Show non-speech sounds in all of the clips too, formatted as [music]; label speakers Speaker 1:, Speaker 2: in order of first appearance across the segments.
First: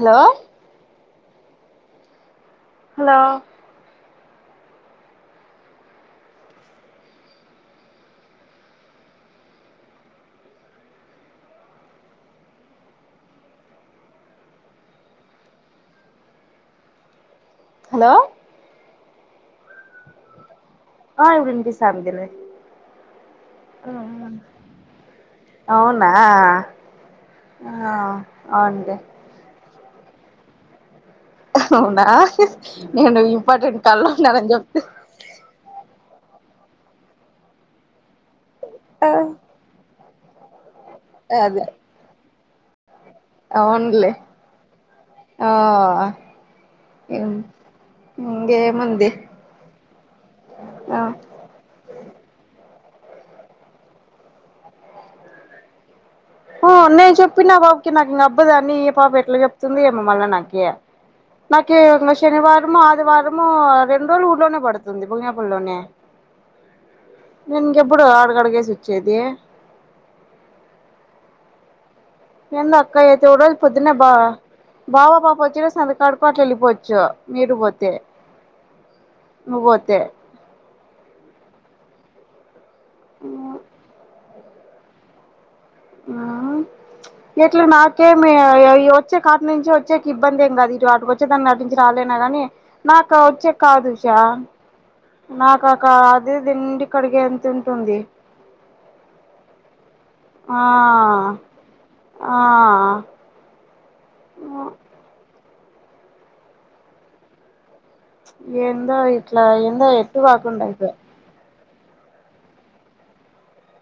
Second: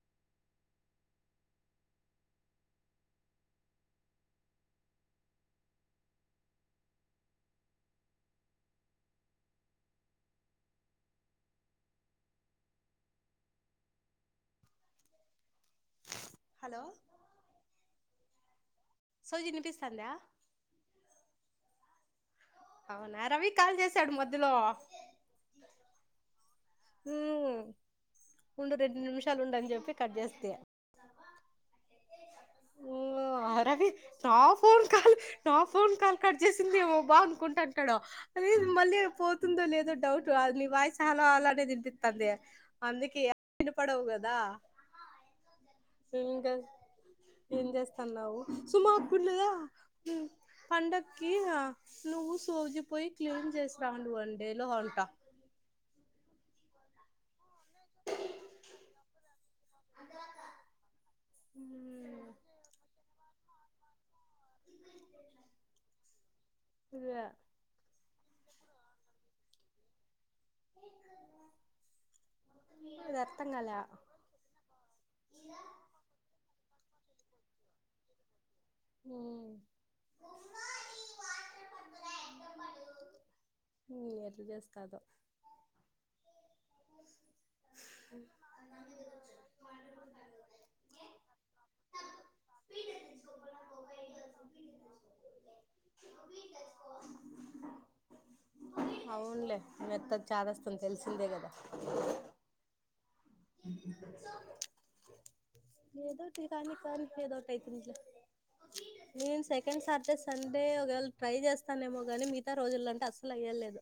Speaker 1: Hello hello
Speaker 2: hello
Speaker 1: hello
Speaker 2: Sowji వినిపిస్తందా
Speaker 1: ఆ ఇప్పుడు వినిపిస్తాంది లే
Speaker 2: అవునా రవి కాల్ చేసాడు మధ్యలో
Speaker 1: అవునా
Speaker 2: ఉమ్,
Speaker 1: ఆ
Speaker 2: ఉండు
Speaker 1: అవును లే
Speaker 2: రెండు నిమిషాలు ఉండని చెప్పి కట్ చేస్తి
Speaker 1: అవునా
Speaker 2: ఓ
Speaker 1: నేను ఇంపార్టెంట్
Speaker 2: రవి
Speaker 1: కాల్లో
Speaker 2: నా
Speaker 1: ఉన్నానని చెప్తే
Speaker 2: ఫోన్ కాల్ నా ఫోన్ కాల్ కట్ చేసిందేమో బా అనుకుంటంటాడు అద మళ్ళీ పోతుందో లేదో డౌట్ లి వాయి్ చలో
Speaker 1: అదే
Speaker 2: అలాడే ద త తంది అందుక ఎిన పడవు
Speaker 1: అవునులే ఆ
Speaker 2: కదాకా ఏం చేస్తున్నావు
Speaker 1: ఇంకేముంది
Speaker 2: సుమకులుగా
Speaker 1: ఆ
Speaker 2: పండకి నువ్వు సోజపోయి క్లీన్ చేసావు వన్ డే లో అంట
Speaker 1: న చెప్ప చెప్పి నా బాబుకి నాకు ఇం అబ్బదాని ఏ పాప ఎట్లా చెప్తుంది ఏ మల్ల నాకే నాక ఇంకా శనివారంము ఆదివారం ము రెండు రోజులు ఊర్లోనే పడుతుంది భుగినపలి లోనే
Speaker 2: ఇదే
Speaker 1: నంక ఎప్పుడు ఆడు క్కడగసుచ్చేది ఎంత అక్కా
Speaker 2: ఇది
Speaker 1: ఏతేడ
Speaker 2: అర్థం కాలే
Speaker 1: పొద్తున్న బా బాబా పాా పోచ్చ అ కాడు కోట్లు వెళ్లిపోచ్చు చ నిరవతే ము పోోతే
Speaker 2: [inaudible] చేస్తాద
Speaker 1: ఇట్లా నాకేమి వచ్చే కాటి నుంచి వచ్చే ఇబ్బంది ఏం కదు ఇటు వాటికి వచ్చే దాన్ని నటించి రాలేనా కాగానీ నాకు వచ్చే కాదుషా నాకు అ కా అద దండి కడిగే ఎంత ఉంటుంది
Speaker 2: అవునులే మెత్తగా
Speaker 1: ఆ
Speaker 2: చాదస్తుంది తెలిసిందే
Speaker 1: ఆ
Speaker 2: ఉ
Speaker 1: ఆ
Speaker 2: [unintelligible]
Speaker 1: ఎండ
Speaker 2: నేను
Speaker 1: ఇట్లా ఎండ ఎట్టు కాకుండా అయితుంది
Speaker 2: వస్తానేమో కానీ మిగతా రోజుల్లోంటే అసలు అయ్యలేదు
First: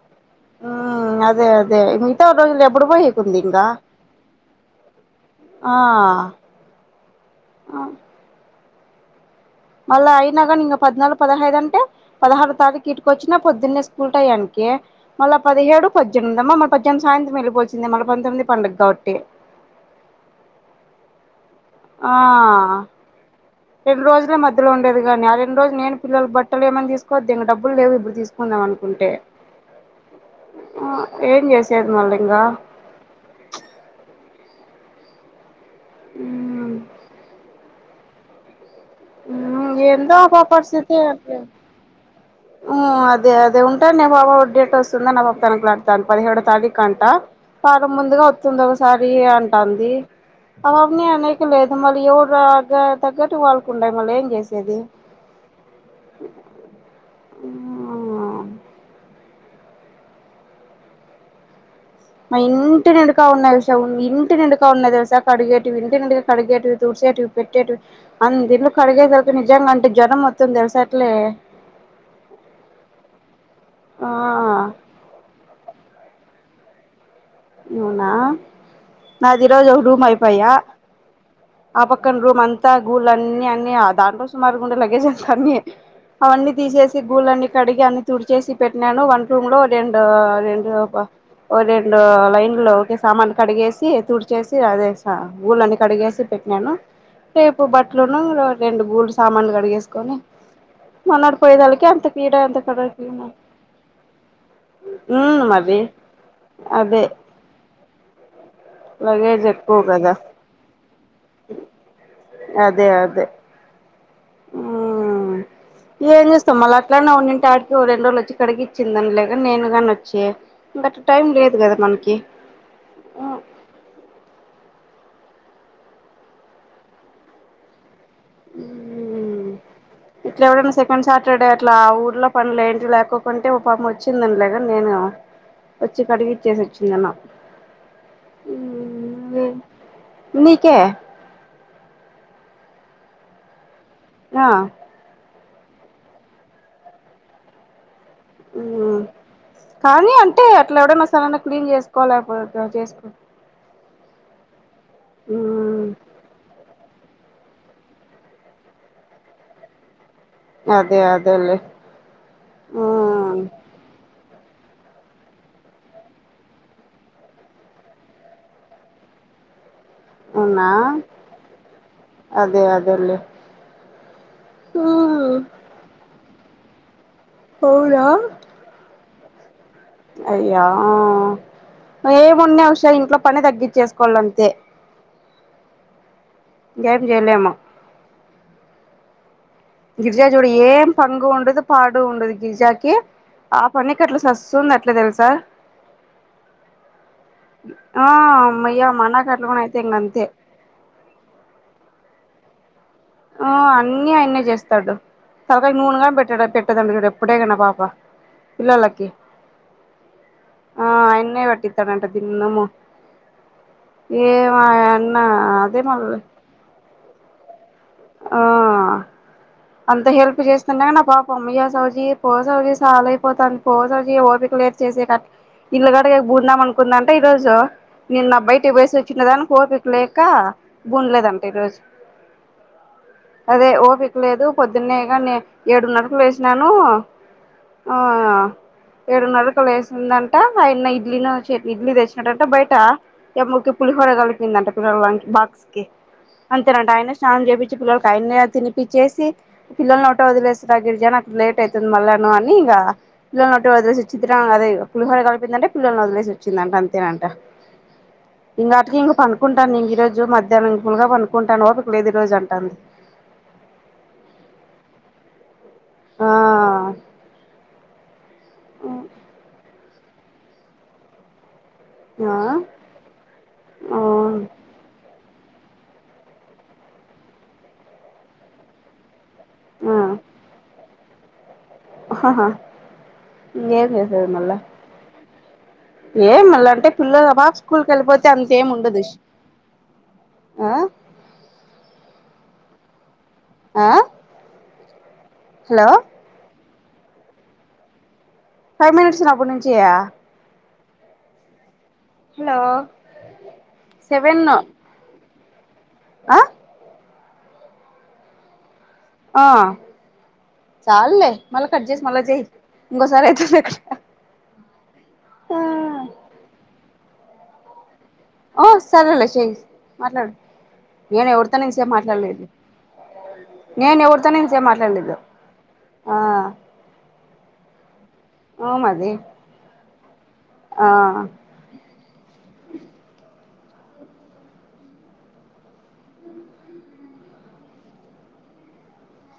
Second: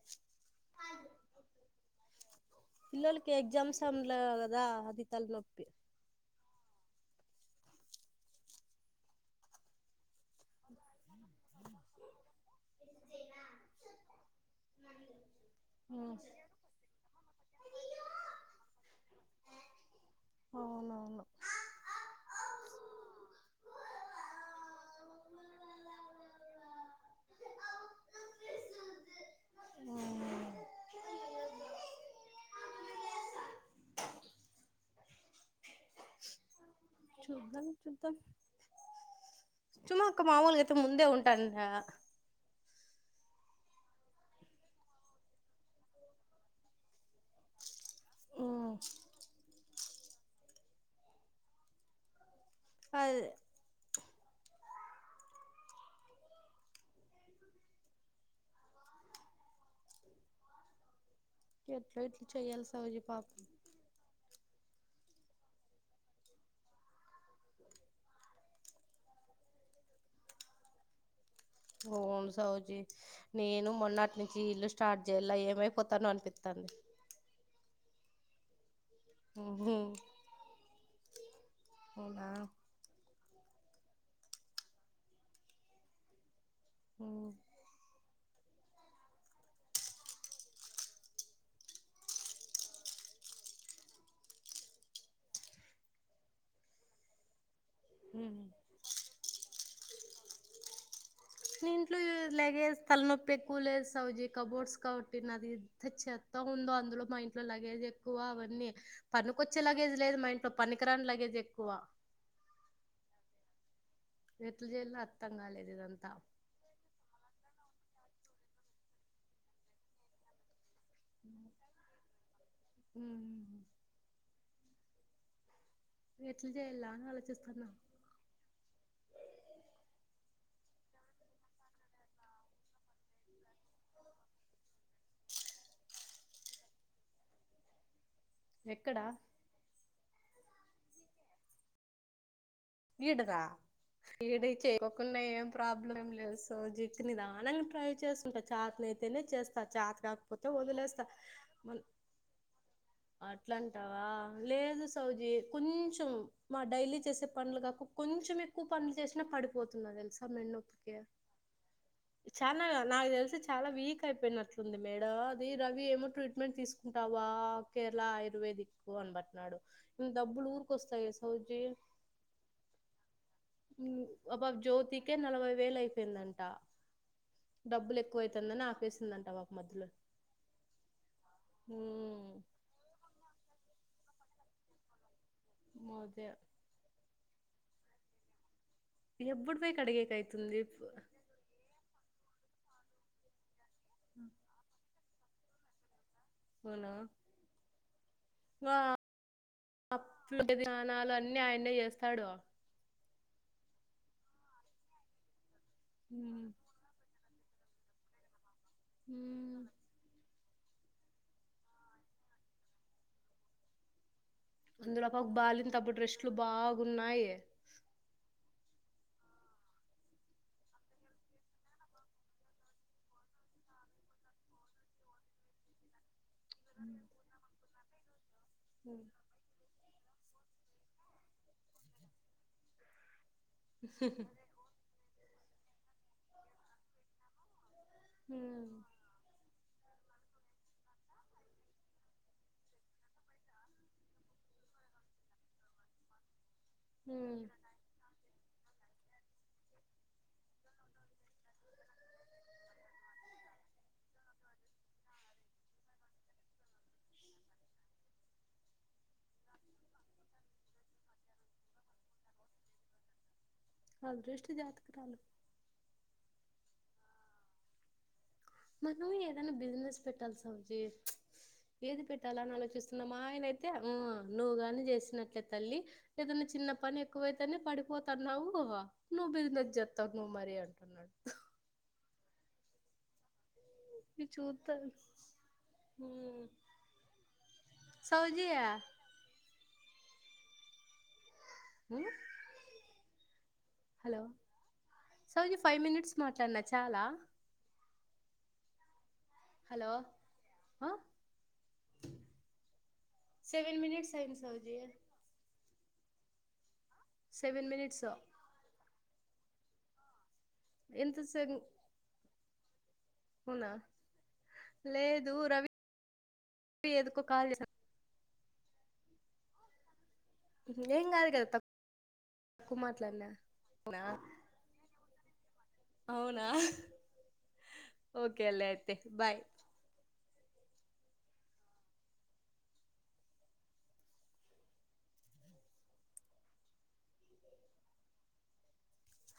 Speaker 1: అ ఆ అదే అదే రోజులు ఎప్పుడు
Speaker 2: పిల్లలకి
Speaker 1: పోయేకుంది ఇంకా
Speaker 2: ఎక్జామ్స్ంలదా అది తల నొప్పి
Speaker 1: ఆ మళ్ళీ అయినా కానీ ఇంకా పద్నాలుగు పదహైదు అంటే పదహారు తారీఖు ఇటుకొచ్చినా పొద్దున్నే స్కూల్ టైం కి మళ్ళ పదిహేడు పద్దనిమిమ్ మన పద్దెనిమి సాయంత్రం వెళ్లాల్సిందే మళ పొమ్మిది పండుగ కాబట్టి ట
Speaker 2: అవునవును
Speaker 1: ఆ రెండు రోజులే మధ్యలో ఉండేది కాగాని ఆ రెండు రోజులు నేను పిల్లలు బట్టలు ఏమన్నా తీసుకోవద్దు ద ఇంక డబ్బులు లేవు ఇప్పుడు తీసుకుందాం అనుకుంటే ఆ ఏం చేసేది మళ్ళీ ఇంకా అ
Speaker 2: చూద్దం చూద్దం
Speaker 1: ఊ ఏందో ఆ పాప పరిస్థితి
Speaker 2: ముందే
Speaker 1: అదే
Speaker 2: ఉంటాండ
Speaker 1: ఊ అదే అదే అదే ఉంటండే ఆ పాప డేట్ వస్తుందని ఆ పాప తనకలాడ్తన్న్ పదిహేడో తారీకంట [unintelligible] ఇక్కడ ముందుగా వత్తున్ది ఒకసారి అంటాన్ది. ఆ పాపని అనేకి లేదు మళ్లీ ఎవరు రా గా
Speaker 2: అదే
Speaker 1: తగ్గట్టు వాళ్ మల్ల ఏం చేసేది ఊ
Speaker 2: ఎట్లా ఇట్లా
Speaker 1: వాళ్ళ
Speaker 2: చెయ్యాలి
Speaker 1: ఇంటి
Speaker 2: సౌజీ
Speaker 1: నిండుక
Speaker 2: పాపం
Speaker 1: ఉన్నారు [unintelligible] ఇంటి నిండుగా ఉన్నాయి తెలుసా కడిగేవి ఇంటి నిండు కడిగేటివి తుడిసేటివి పెట్టేటివి అంత ఇండ్లు కడిగేకీ నిజంగా అంటే జ్వరం వస్తుంది తెలుసా అట్లే.
Speaker 2: ఊను సౌజీ నేను
Speaker 1: ఆ
Speaker 2: మొర్నాటి నుంచి ఇల్లు స్టార్ట్ చేయ్యాల ఏమైపోతాను అని పిత్తంది.
Speaker 1: అవునా నాది ఈ రోజు ఒక రూమ్ అయిపోయా ఆ పక్కన
Speaker 2: అవునా
Speaker 1: రూమ్ అంతా గుల్ ల్లన్ని అన్ని దాంట్లో సుమారుగ ఉండే లగేజ్ అంత అన్ని అవన్నీ తీసేసి
Speaker 2: ఉమ్
Speaker 1: గూళ్ళన్నీ కడిగి అని తుడిచేసి పెట్నాను వంట రూమ్ లో రెండు అదేందో బా రెండు లైన్లో ఒకటే సామాన్లు కడిగేసి తుడిచేసి అదే గూళ్ళన్ని కడిగేసి పెట్నాను. బట్లను
Speaker 2: ఉమ్.
Speaker 1: రెండు గూళ్లు సామాన్లు కడిగేస్ కొని
Speaker 2: నీ ఇంట్లో ఏ లగేజ్ తలనొప్పి ఎక్కువ లేద్ సౌజీ కబోర్డ్స్ కాబట్టి నాది
Speaker 1: మరి
Speaker 2: ఎంత చేత్తగుందో
Speaker 1: అదే
Speaker 2: అందులో మా ఇంట్లో లగేజ్ ఎక్కువ అన్నీ
Speaker 1: లగేజ్
Speaker 2: పనికొచ్చే
Speaker 1: ఎక్కువ
Speaker 2: లగేజ్
Speaker 1: కదా
Speaker 2: లేదు మా ఇంట్లో పనికిరాని లగేజ్ ఎక్కువ
Speaker 1: దే
Speaker 2: ఎట్ల జేయ్యల్లో అర్థం కాలేదు ఇదంతా
Speaker 1: ఏం చేస్తాం మళ్ళ అట్లానే ఉన్నింటే ఆడికి ఓ రెండు రోజ్లు వచ్చి కడిగిచ్చింద్న్ లేగానీ నేను గాని వచ్చి ఇంగట్ల టైం లేదు కదా మనకి ఉ
Speaker 2: ఉమ్ ఎట్ల చేయల్ల అని అలోచిస్తన్నా
Speaker 1: ఊ ఇట్లా ఎప్డన్న సెకండ్ సాటర్డే అట్లా ఊర్లో పనులు ఏంటివి లేకోకుంటే ఓ పాప్ము వచ్చింద్న్డు లేగానీ నేను వచ్చి కడిగిచ్చేసి వచ్చిందును
Speaker 2: ఎక్కడా
Speaker 1: నీకే
Speaker 2: ఇడ్దా ఇడ
Speaker 1: ఆ
Speaker 2: చేయ్కోకున్నాఏమ్ ప్రాబ్లమ్ ఏం లేదు సౌజీకి నిదానంగా ట్రై చేసుకుంట చాతనయితేనే చేస్తా చాత
Speaker 1: కానీ అంటే
Speaker 2: కాకపోతే
Speaker 1: అట్లా
Speaker 2: వదిలేస్తా
Speaker 1: ఎవడైనా సడన్గా క్లీన్ చేసుకోలేకపోతే చేసుకో
Speaker 2: అట్లాం స్తావా లేదు సౌ సౌజీ కొంచెం మా డైలీ చేసే పనులు కాక కొంచెం ఎక్కువ పనులు చేసినా పడిపోతుంద తెలిసా ప్ప
Speaker 1: అదే అదేలే
Speaker 2: చానా నాకు తెలిసి చాలా వీక్ అయిపోయిన ది మేడం అది రవి ఏమో ట్రీట్మెంట్ తీసుకుంటావా కేరళ ఆయుర్వేదిక్ కు అనపట్నాడు డబ్బులు
Speaker 1: అవునా
Speaker 2: ఊరికొస్తాయి సౌజీ
Speaker 1: అదే అదేలేే
Speaker 2: మా పాప జ్యోతికే నలభై వేలు అయిదండి త డబ్బులు
Speaker 1: అవునా
Speaker 2: ఎక్కువ అవుతుందని ఆపేసా ఉంతటవా
Speaker 1: అయ్యా
Speaker 2: ఉమ్
Speaker 1: ఏమున్నా అషా ఇంట్లో పని తగ్గించేస్ వాళ్లంతే
Speaker 2: మధ్య
Speaker 1: ఇంకేం చేయలేము
Speaker 2: ఎప్పుడు పోయి కడిగేకి
Speaker 1: గిరిజా చూడు
Speaker 2: అయితుంది
Speaker 1: ఏం పంగు ఉండదు పాడు ఉండదు గిరిజాకి ఆ పనికి అట్లా సస్ ఉంది అట్లా తెలుసు హ
Speaker 2: ఆ
Speaker 1: అమ్మయ్య మా అన్నకి అట్లా కూడా అయితే ఇంక అంతే
Speaker 2: అవునాధానాలు అన్ని ఆయన్న చేస్తాడు
Speaker 1: ఆ అన్నీ ఆయన్ని చేస్తాడు తాలకా నూనె కూడా పెట్టటడా
Speaker 2: ఉమ్
Speaker 1: పెటుదం అప్పుడే కన పాప పిల్లలకి
Speaker 2: ఉమ్
Speaker 1: అ అయిన్నే పెట్టిత్తడు అంట ద్దిన్నాము ఏమో అన్న అదే మల్
Speaker 2: ఉన్నాయే
Speaker 1: ఆ అంత హెల్ప్ చేస్తుండగా నా పాప అమ్మయ సౌజీ పో సౌజీ సాల అయిపోతాంది పో సౌజీ ఓపిక లేద్ చేసేటట్లు ఇల్లు గడ బు న్నాం అనుకుంద అంటే ఈ రోజు నిన్న బయటికి
Speaker 2: ఉ
Speaker 1: బోసిచ్చింనాడు గాని పోచ్ లేక బూండలేదంట ఈరోజు అదే ఓపికలేదు పొద్దున్నే కానీ ఏడున్నరకు లేసినాను ఆ
Speaker 2: ఉమ్
Speaker 1: ఏడునరక్ మ్ముక్కలేసిందిఅంట వేసిందంటే ఆయన ఇడ్లీనో చట్నీ ఇడ్లీ తెచ్చినటంటే బయట ఏ ముకి పులిహోర కలిపిందంట పిల్లల లచ్ బాక్స్ కి అంతేనంట అయనే స్నానం
Speaker 2: ఉమ్
Speaker 1: చేపిచ్ ఆయన్న తినిపిచ్చేసి పిల్లల్ని ఎటో వదిలేస్తాది గిరిజాను అక్కడ లేట్ అవుతుంది మళ్ళాను అని ఇంగా పిల్ల [unintelligible] అరె పులిహోర కలిపిందంటే పిల్లల్ని [unintelligible] [unintelligible] వదిలేసి వచ్చిందంట అంతేనంట ఇంగ అట్లనే పండుకుంటాను నిను ఈ రోజు మధ్యానం ఫుల్ గా పడుకుంటాను ఓపిక లేదు ఈ రోజ్ అం
Speaker 2: అదృష్టం జాతకాలు
Speaker 1: అ
Speaker 2: మనం ఏదైనా బిజినెస్ పెట్టాలి సౌజి ఏది పెట్టాల అని ఆలోచిస్తున్నా మా ఆయన అయితే అ
Speaker 1: అవును
Speaker 2: నువ్వు గాని చేసినట్టే తల్లి ఏదైనా చిన్న పని ఎక్కువైతేనే పడిపోతన్నావ్వు నువ్ బిజినెస్ చేస్తావు నువ్వు మారీ అంటున్నాడు
Speaker 1: హ హ ఇంగే
Speaker 2: ఇది
Speaker 1: చేసేది మళ్ళ
Speaker 2: చూద్దాం
Speaker 1: ఏం
Speaker 2: ఉమ్,
Speaker 1: మళ్ళ అంటే పిల్లలు ఆ పాప స్కూల్ కెళ్ళిపోతే
Speaker 2: సౌజీ
Speaker 1: అంత ఏం ఉండదు ఈస్ అ
Speaker 2: మ్
Speaker 1: ఆ
Speaker 2: hello Sowji five
Speaker 1: hello
Speaker 2: minutes మాట్లాదీన చాలా
Speaker 1: ఫైవ్ మినిట్స్ రావ్ ప్పుడు నుంచియా
Speaker 2: అ సెవెన్ మనిట్స్ అయింది సౌజి
Speaker 1: అ
Speaker 2: సెవెన్ మీనిట్స్
Speaker 1: ఆ
Speaker 2: ఎంత
Speaker 1: చాల్లే
Speaker 2: సెవెన్
Speaker 1: మల్ల కట్ చేసి మల్ల చేయ్ ఇంగోసారి అయితుంది
Speaker 2: అవునా ఎందుకో కాల్ చేసా
Speaker 1: ఓ సరేలే చెయ్ మాట్లాడు
Speaker 2: చేసాను ఏం
Speaker 1: నేను
Speaker 2: కాదు కదా
Speaker 1: ఎవరితోను ఎంతసేపు మాట్లాడలేదు
Speaker 2: తక్కువ మాట్లాడినా
Speaker 1: నేను
Speaker 2: అవునా
Speaker 1: ఎవరితోను ఎంతసేపు మాట్లాడలేదు ఆ
Speaker 2: అవునా ఓకేలే
Speaker 1: అ
Speaker 2: అయితే
Speaker 1: మది
Speaker 2: బాయ్
Speaker 1: ఆ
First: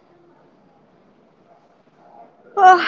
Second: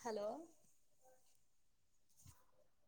Speaker 2: హలో
Speaker 1: ఓహ్